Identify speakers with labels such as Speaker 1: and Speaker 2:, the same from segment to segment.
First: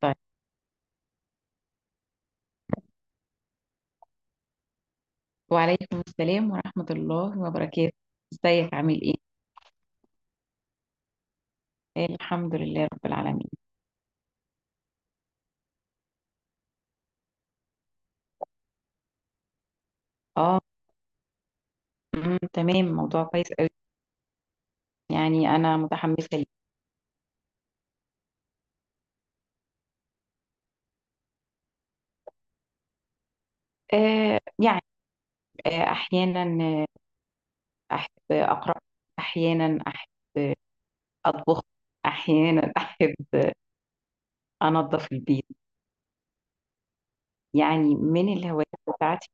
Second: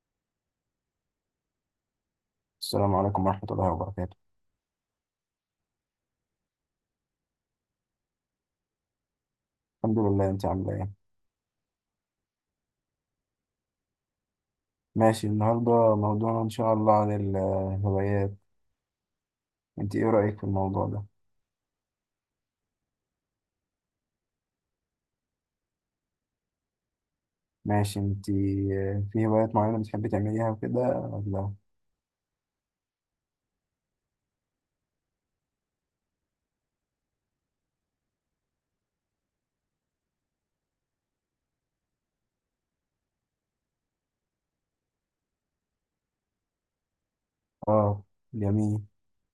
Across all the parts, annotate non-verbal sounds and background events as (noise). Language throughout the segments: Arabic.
Speaker 1: طيب،
Speaker 2: السلام عليكم ورحمة الله وبركاته.
Speaker 1: وعليكم السلام ورحمة الله وبركاته. ازيك عامل ايه؟
Speaker 2: الحمد لله، انت عاملة ايه؟
Speaker 1: آه، الحمد لله رب العالمين.
Speaker 2: ماشي، النهاردة موضوعنا ان شاء الله عن الهوايات. انت ايه رأيك في
Speaker 1: اه.
Speaker 2: الموضوع ده؟
Speaker 1: تمام، موضوع كويس قوي. يعني انا متحمسة ليه.
Speaker 2: ماشي، انت في هوايات معينة بتحبي تعمليها وكده ولا؟
Speaker 1: يعني احيانا احب اقرأ. احيانا احب آه، اطبخ. احيانا (laughs) احب انظف البيت. يعني
Speaker 2: اه،
Speaker 1: من الهوايات
Speaker 2: جميل.
Speaker 1: بتاعتي.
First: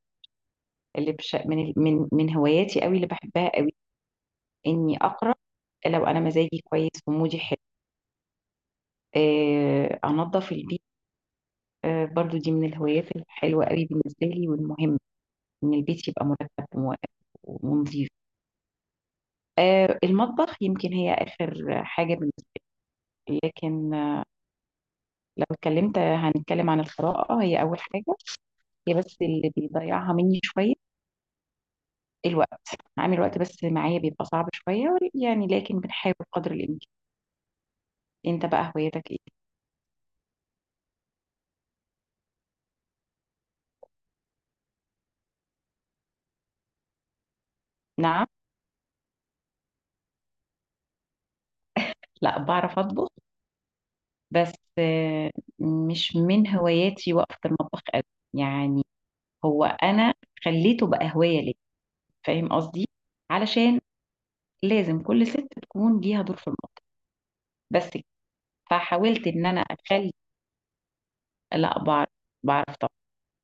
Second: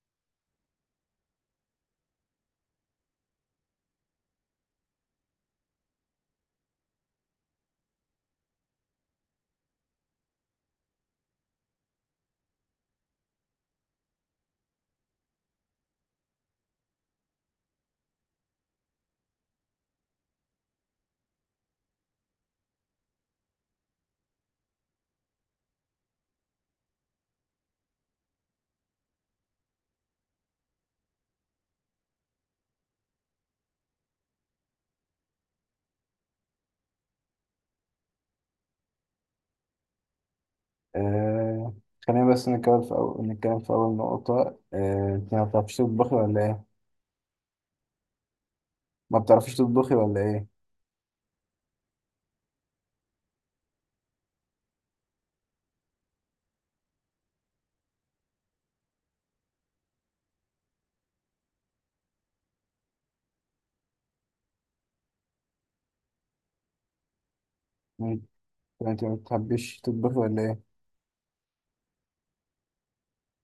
Speaker 1: اللي بش... من ال- من هواياتي قوي اللي بحبها قوي اني اقرأ. لو انا مزاجي كويس ومودي حلو انظف البيت. برضو دي من الهوايات الحلوة قوي بالنسبة لي والمهمة، إن البيت يبقى مرتب و- ونظيف. المطبخ يمكن هي آخر حاجة بالنسبة لي، لكن لو اتكلمت هنتكلم عن القراءة، هي أول حاجة. هي بس اللي بيضيعها مني شوية الوقت. عامل وقت بس معايا بيبقى صعب شوية، يعني لكن بنحاول قدر الإمكان. أنت بقى هوايتك إيه؟
Speaker 2: آه. خلينا بس نتكلم في أول نقطة. آه. انت ما بتعرفيش تطبخي ولا ايه؟
Speaker 1: نعم.
Speaker 2: ما بتعرفيش تطبخي ولا ايه؟
Speaker 1: لا، بعرف أطبخ، بس مش من هواياتي وقفة المطبخ قوي يعني. هو انا خليته بقى هوايه ليا، فاهم قصدي؟ علشان لازم كل ست تكون ليها دور في المطبخ، بس كده.
Speaker 2: انت انت ما
Speaker 1: فحاولت ان انا
Speaker 2: بتحبيش
Speaker 1: اخلي.
Speaker 2: تطبخي ولا ايه؟
Speaker 1: لا، بعرف طبعا.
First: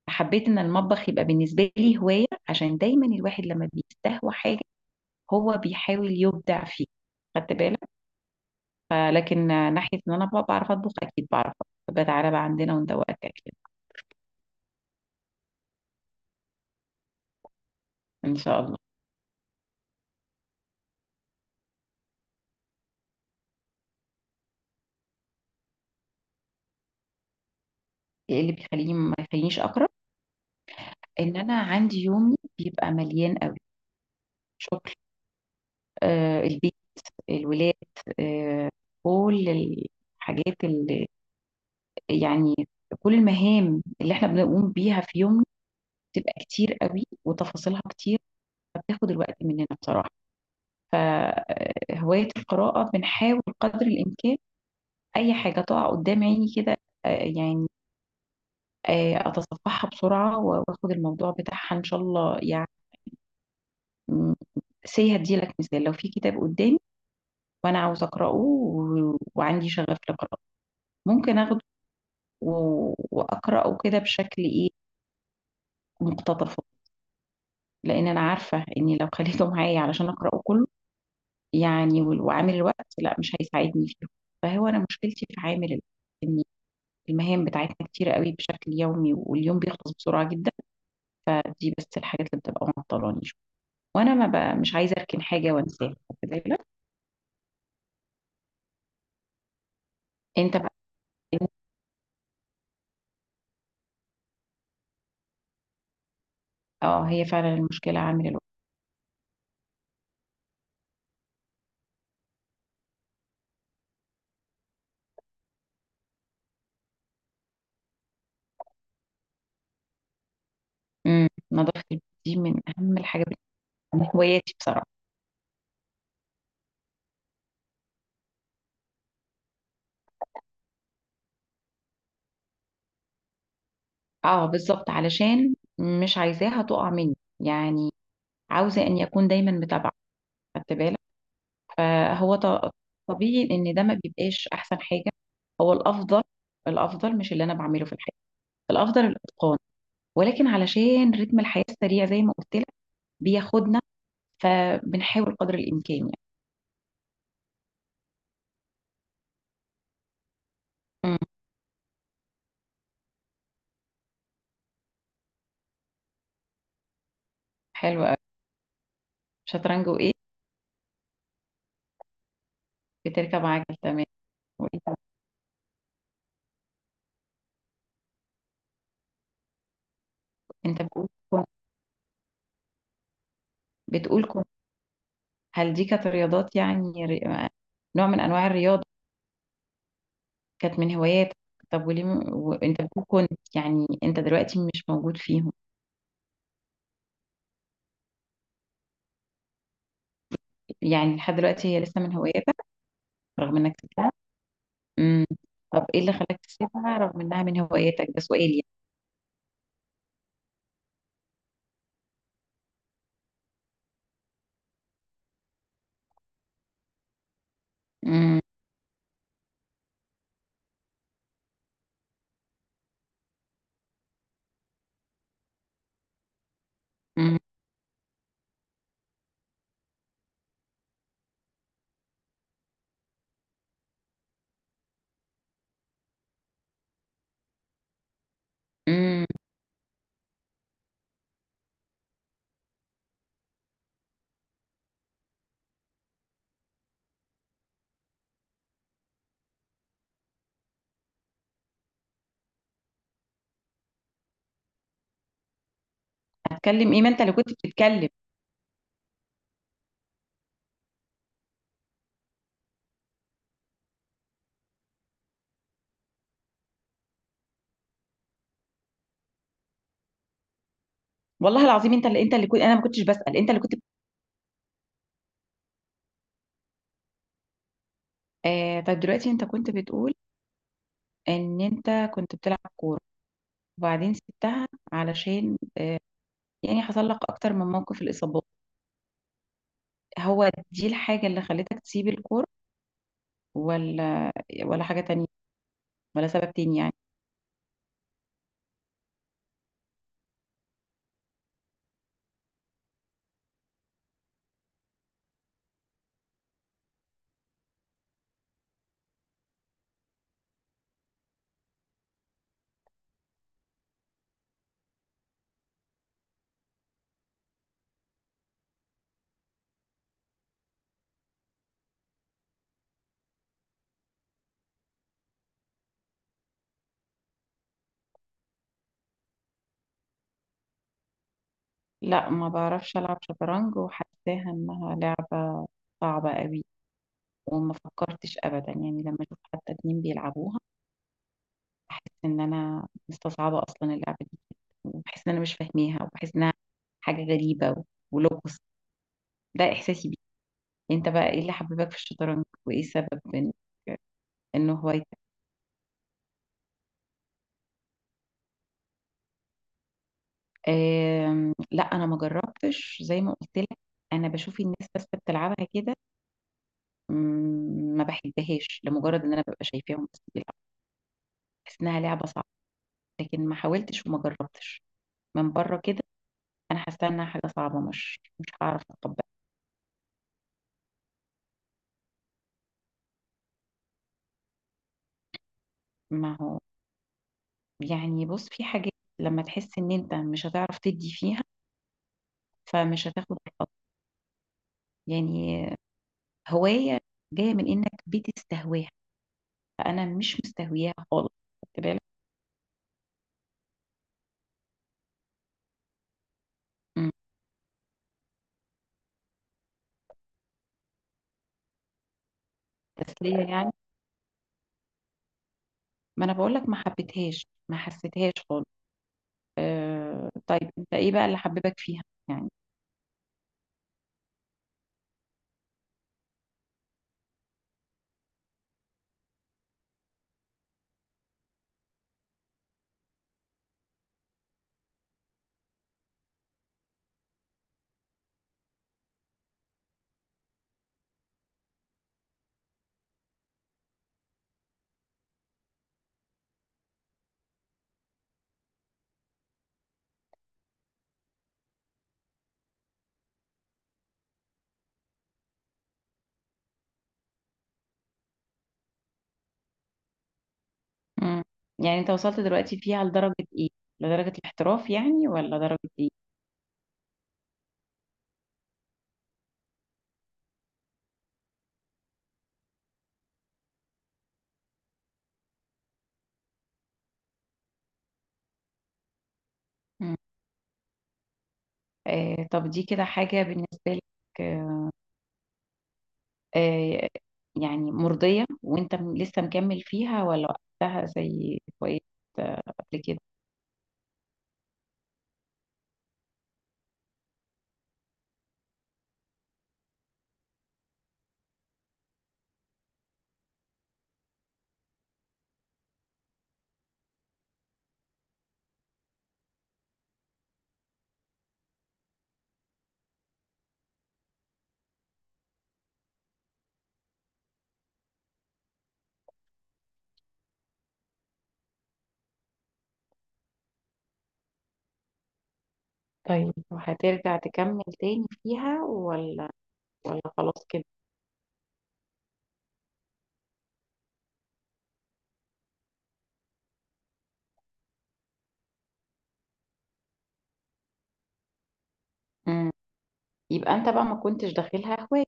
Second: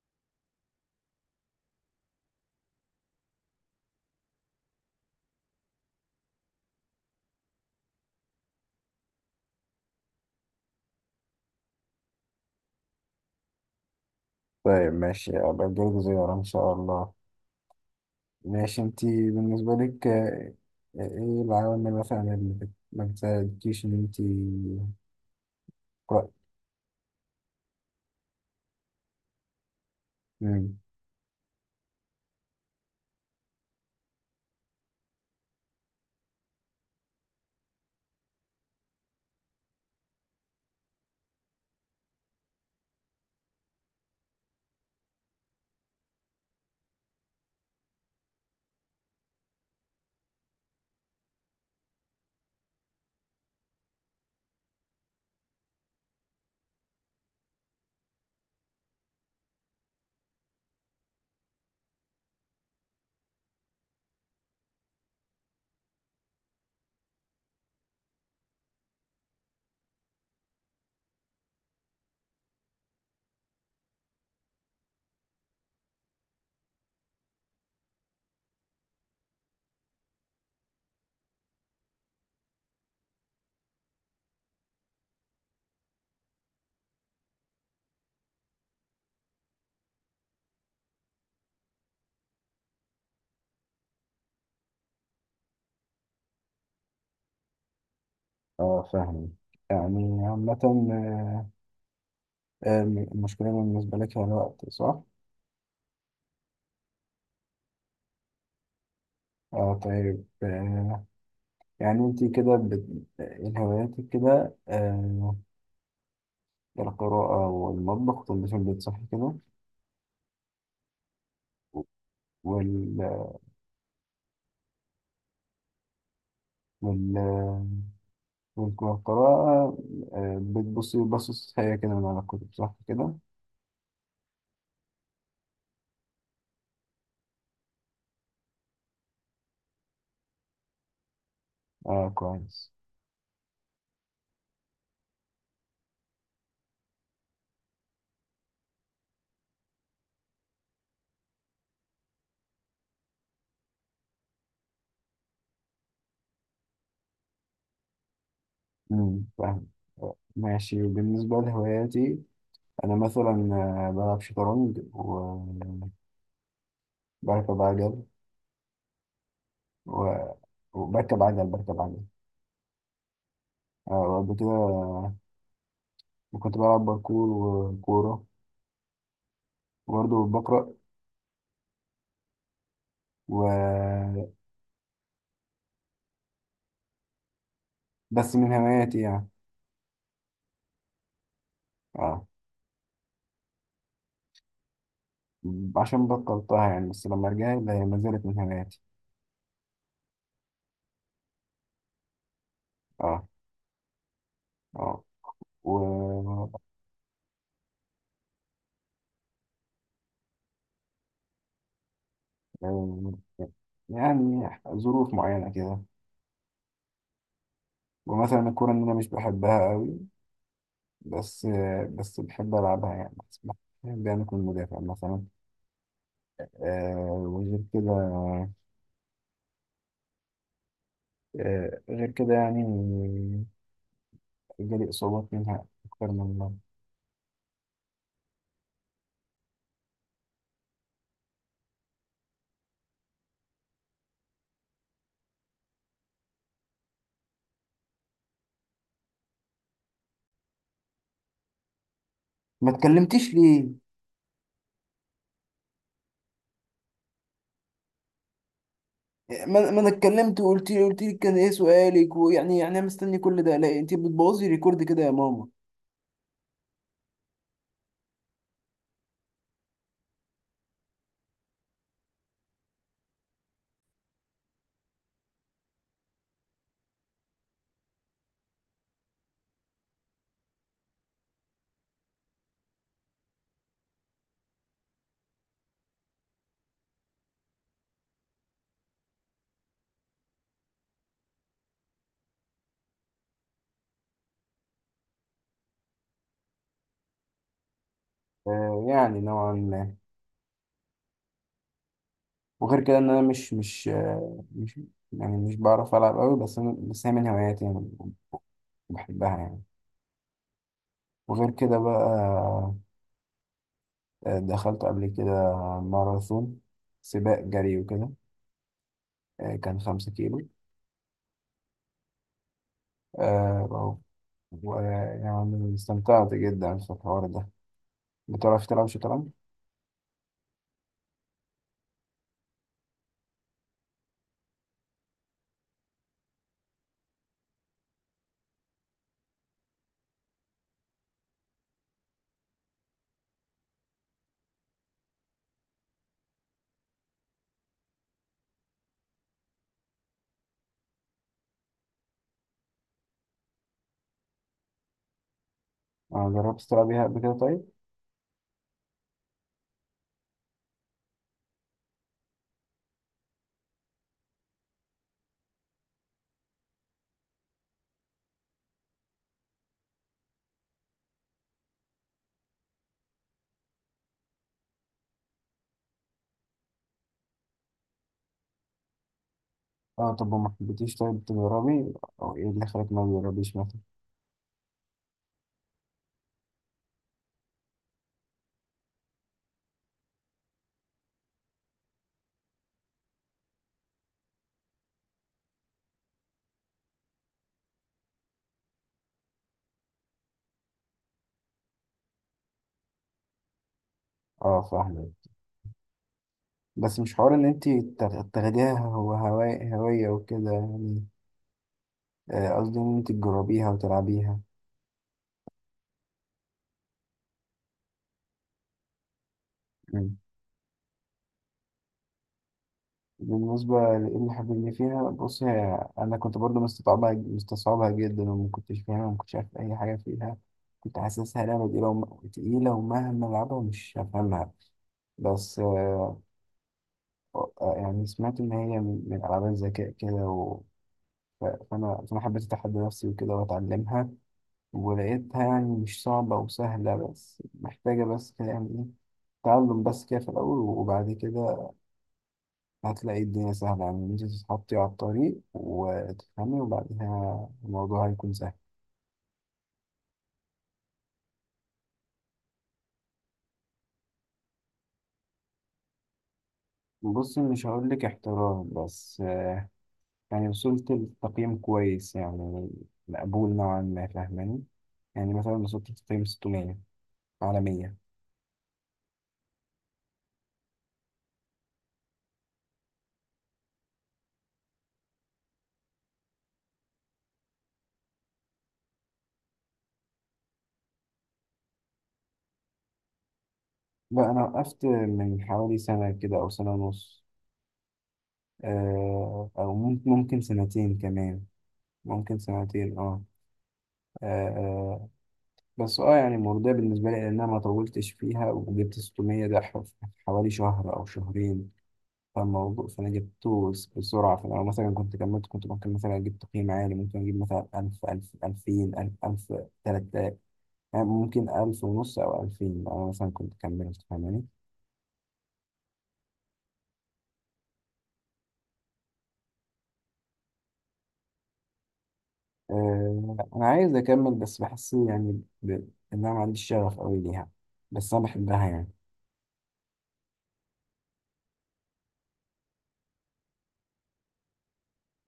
Speaker 1: حبيت ان المطبخ يبقى بالنسبه لي هوايه، عشان دايما الواحد لما بيستهوى حاجه هو بيحاول يبدع فيها، خدت بالك؟ فلكن ناحيه ان انا بقى بعرف اطبخ اكيد بعرف أطبخ. بقى تعالى بقى عندنا وندوقك اكل.
Speaker 2: طيب ماشي، أبقى أجيلك زيارة إن شاء الله.
Speaker 1: ان شاء الله.
Speaker 2: ماشي، انت بالنسبة لك ايه العوامل مثلا اللي ما بتساعدكيش ان انت تقرأي؟
Speaker 1: ايه اللي بيخليني ما يخلينيش اقرب؟
Speaker 2: مم.
Speaker 1: ان انا عندي يومي بيبقى مليان قوي. شغل، البيت، الولاد، آه، كل الحاجات اللي يعني كل المهام اللي احنا بنقوم بيها في يوم بتبقى كتير قوي وتفاصيلها كتير. فبتاخد الوقت مننا بصراحة. فهواية القراءة بنحاول قدر الإمكان أي حاجة تقع قدام عيني كده، يعني أتصفحها بسرعة وآخد الموضوع بتاعها إن شاء الله يعني. سي هديلك مثال، لو في كتاب قدامي وأنا عاوز أقرأه و- وعندي شغف لقراءته، ممكن أخده و- واقراه كده بشكل ايه، مقتطف. لان انا عارفه اني لو خليته معايا علشان اقراه كله يعني وال- وعامل الوقت لا، مش هيساعدني فيه. فهو انا مشكلتي في عامل الوقت، ان المهام بتاعتنا كتير قوي بشكل يومي، واليوم بيخلص بسرعه جدا. دي بس الحاجات اللي بتبقى معطلاني شويه، وانا ما بقى مش عايزه اركن حاجه وانساها، واخد بالك؟
Speaker 2: اه، فاهم. يعني
Speaker 1: انت
Speaker 2: عامة
Speaker 1: بقى.
Speaker 2: المشكلة بالنسبة لك هي الوقت، صح؟
Speaker 1: اه، هي فعلا المشكله عامل الوقت.
Speaker 2: اه، طيب يعني انت كده إيه هواياتك كده؟ القراءة والمطبخ، تنظيف البيت، صح كده؟
Speaker 1: نظافه البيت دي من
Speaker 2: وال...
Speaker 1: اهم الحاجات، من هواياتي بصراحه.
Speaker 2: وال... والقراءة، بتبصي بصص هي كده من على الكتب، صح كده؟
Speaker 1: اه بالظبط، علشان مش عايزاها تقع مني يعني، عاوزة ان يكون دايما متابعة، خدت بالك؟
Speaker 2: اه،
Speaker 1: فهو ط-
Speaker 2: كويس.
Speaker 1: طبيعي ان ده ما بيبقاش احسن حاجة. هو الافضل. الافضل مش اللي انا بعمله في الحياة. الافضل الاتقان. ولكن علشان رتم الحياة السريع زي ما قلت لك بياخدنا، فبنحاول قدر الامكان يعني.
Speaker 2: فاهم. ماشي،
Speaker 1: مم.
Speaker 2: بالنسبة لهواياتي، أنا مثلا بلعب شطرنج وبركب عجل.
Speaker 1: حلو قوي. شطرنج وايه؟
Speaker 2: و... وبركب عجل.
Speaker 1: بتركب عجل، تمام.
Speaker 2: وقبل كده
Speaker 1: وانت؟
Speaker 2: كنت بلعب باركور وكورة وبرضه بقرأ.
Speaker 1: انت بتقول كن-
Speaker 2: و...
Speaker 1: بتقول كن- هل دي كانت رياضات يعني، نوع من
Speaker 2: بس
Speaker 1: انواع
Speaker 2: من
Speaker 1: الرياضة؟
Speaker 2: هواياتي يعني.
Speaker 1: كانت من هواياتك. طب وليه
Speaker 2: اه،
Speaker 1: وانت بتقول كنت، يعني انت دلوقتي مش موجود فيهم؟
Speaker 2: عشان بطلتها يعني، بس لما رجعت هي ما زالت من هواياتي.
Speaker 1: يعني لحد دلوقتي هي لسه من هواياتك
Speaker 2: اه.
Speaker 1: رغم انك سبتها؟
Speaker 2: اه.
Speaker 1: امم.
Speaker 2: و
Speaker 1: طب ايه اللي خلاك تسيبها رغم انها من هواياتك؟ ده سؤال يعني.
Speaker 2: آه، يعني ظروف معينة كده،
Speaker 1: امم
Speaker 2: ومثلا الكورة إن أنا مش بحبها قوي، بس بحب ألعبها يعني، بس بحب يعني أكون مدافع مثلا. آه
Speaker 1: امم
Speaker 2: وغير كده غير كده يعني جالي إصابات منها أكتر من مرة.
Speaker 1: امم
Speaker 2: ما اتكلمتيش ليه؟
Speaker 1: هتكلم ايه؟ ما انت اللي كنت بتتكلم.
Speaker 2: ما أنا اتكلمت، وقلت لي كان إيه سؤالك؟ ويعني أنا مستني كل ده؟ لا، أنت بتبوظي ريكورد كده يا ماما.
Speaker 1: والله العظيم، انت اللي كنت، انا ما كنتش بسأل، انت اللي كنت بت- طب دلوقتي انت كنت بتقول ان انت كنت بتلعب كورة وبعدين سبتها، علشان يعني حصل لك اكتر من موقف، الاصابات، هو دي الحاجة اللي خلتك تسيب الكورة، ولا ولا حاجة تانية، ولا سبب تاني يعني؟
Speaker 2: آه، يعني نوعا ما. وغير كده إن أنا مش مش آه مش يعني مش بعرف ألعب قوي، بس هي من هواياتي يعني، بحبها يعني. وغير كده بقى دخلت قبل كده ماراثون، سباق جري وكده. كان 5 كيلو. آه، و- ويعني استمتعت جدا في الحوار ده. بتعرف تلعب شطرنج؟
Speaker 1: لا، ما بعرفش ألعب شطرنج، وحاساها إنها لعبة صعبة قوي. وما فكرتش أبدا يعني، لما أشوف حتى اتنين بيلعبوها بحس إن أنا مستصعبة أصلا اللعبة دي. وبحس إن أنا مش فاهماها، وبحس إنها حاجة غريبة و- ولغز، ده إحساسي بيه. أنت بقى، إيه اللي حببك في الشطرنج وإيه سبب إن هوايتك؟
Speaker 2: جربت تلعبيها قبل كده طيب؟
Speaker 1: لا، أنا ما جربتش زي ما قلت لك، أنا بشوف الناس بس بتلعبها كده. مم، ما بحبهاش لمجرد ان انا ببقى شايفاهم بس بيلعبوا، بحس انها لعبه صعبه. لكن ما حاولتش وما جربتش، من بره كده انا حاسه انها حاجه صعبه، مش هعرف اتقبلها.
Speaker 2: اه، طب وما حبيتيش طيب تجربي؟ او ايه اللي خلاك ما تجربيش مثلا؟
Speaker 1: ما هو يعني، بص في حاجات لما تحس ان انت مش هتعرف تدي فيها، فمش هتاخد الخطوه يعني. هوايه جايه من انك بتستهواها، فانا مش مستهوياها خالص، خدت بالك؟
Speaker 2: اه، فاهمة. بس
Speaker 1: مم.
Speaker 2: مش حوار ان انت تاخديها، هو هواية هواية وكده يعني. قصدي ان انت
Speaker 1: تسليه
Speaker 2: تجربيها
Speaker 1: يعني،
Speaker 2: وتلعبيها.
Speaker 1: ما انا بقول لك ما حبيتهاش، ما حسيتهاش خالص. أه طيب، انت ايه بقى اللي حببك فيها يعني؟
Speaker 2: بالنسبة لإيه الحاجة اللي فيها؟ بص، هي أنا كنت برضو مستصعبها مستصعبها جدا، وما كنتش فاهمها وما كنتش عارف أي حاجة فيها. كنت حاسسها لعبة تقيلة تقيلة، ومهما ألعبها مش هفهمها. بس يعني سمعت إن هي من ألعاب الذكاء كده. و... ف- فأنا فأنا حبيت أتحدى نفسي وكده وأتعلمها، ولقيتها يعني مش صعبة وسهلة، بس محتاجة بس كده يعني إيه، تعلم بس كده في الأول. وبعد كده هتلاقي الدنيا سهلة، يعني إن أنت تتحطي على الطريق وتفهمي وبعدها الموضوع هيكون سهل.
Speaker 1: مم. يعني انت وصلت دلوقتي فيها لدرجة ايه؟ لدرجة الاحتراف يعني ولا درجة ايه؟
Speaker 2: بص، مش هقولك احترام، بس يعني وصلت لتقييم كويس يعني، مقبول نوعا ما، فاهماني؟ يعني مثلا وصلت لتقييم 600 على 100.
Speaker 1: مم. طب دي كده حاجة بالنسبة لك، آه آه، يعني مرضية، وانت لسه مكمل فيها ولا وقتها زي وقت قبل كده؟
Speaker 2: لا، أنا وقفت من حوالي سنة كده أو سنة ونص. أو ممكن سنتين كمان، ممكن سنتين. اه، آه، بس اه يعني مرضية بالنسبة لي، لأن أنا ما طولتش فيها وجبت 600 ده في حوالي شهر أو شهرين. فأنا جبته بسرعة. فلو مثلا كنت كملت، كنت ممكن مثلا أجيب تقييم عالي، ممكن أجيب مثلا ألف، ألف، ألفين، ألف، ألف، 3000، يعني ممكن 1500 أو 2000 لو أنا مثلا كنت كملت، فاهماني؟
Speaker 1: طيب وهترجع تكمل تاني فيها، ولا خلاص كده؟
Speaker 2: آه، أنا عايز أكمل بس بحس يعني إن أنا ما عنديش شغف أوي ليها، بس أنا بحبها يعني.
Speaker 1: مم. يبقى انت بقى ما كنتش داخلها هواية.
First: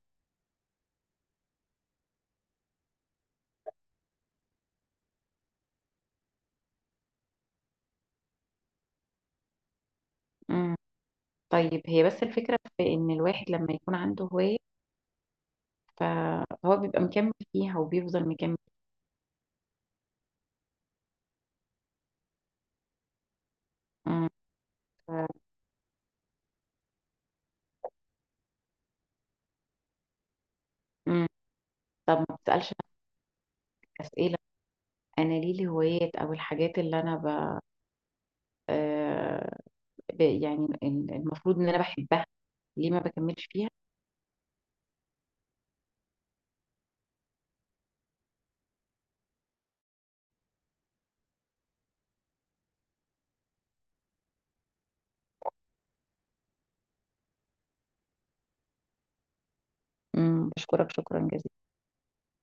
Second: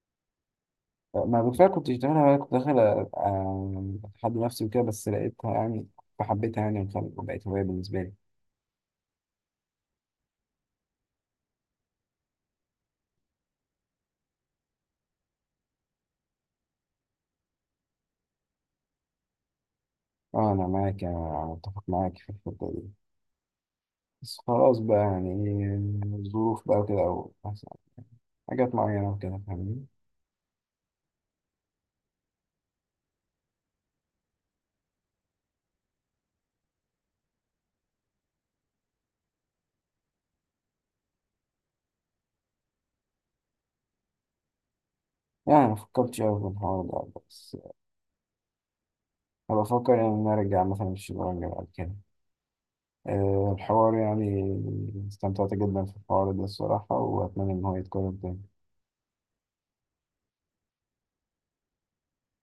Speaker 2: ما بالفعل كنت بتعملها، وأنا كنت داخل أتحدى نفسي وكده، بس لقيتها يعني فحبيتها يعني وبقت هواية بالنسبة لي.
Speaker 1: مم. طيب، هي بس الفكرة في ان الواحد لما يكون عنده هواية فهو بيبقى مكمل فيها وبيفضل مكمل.
Speaker 2: اه، أنا معاك، أنا متفق معاك في الحتة دي.
Speaker 1: مم.
Speaker 2: بس خلاص بقى، يعني إيه، الظروف بقى وكده، أو مثلا حاجات معينة وكده، فاهمني؟
Speaker 1: مم. طب ما بتسألش نفسك أسئلة؟ أنا ليه الهوايات أو الحاجات اللي أنا آه، يعني المفروض إن أنا بحبها، ليه ما بكملش فيها؟
Speaker 2: يعني ما فكرتش أوي في الحوار ده، بس أنا بفكر يعني إن أنا أرجع مثلا الشطرنج بعد كده. الحوار يعني استمتعت جدا في الحوار ده الصراحة، وأتمنى إن هو يتكرر تاني.
Speaker 1: مم. بشكرك، شكرا جزيلا.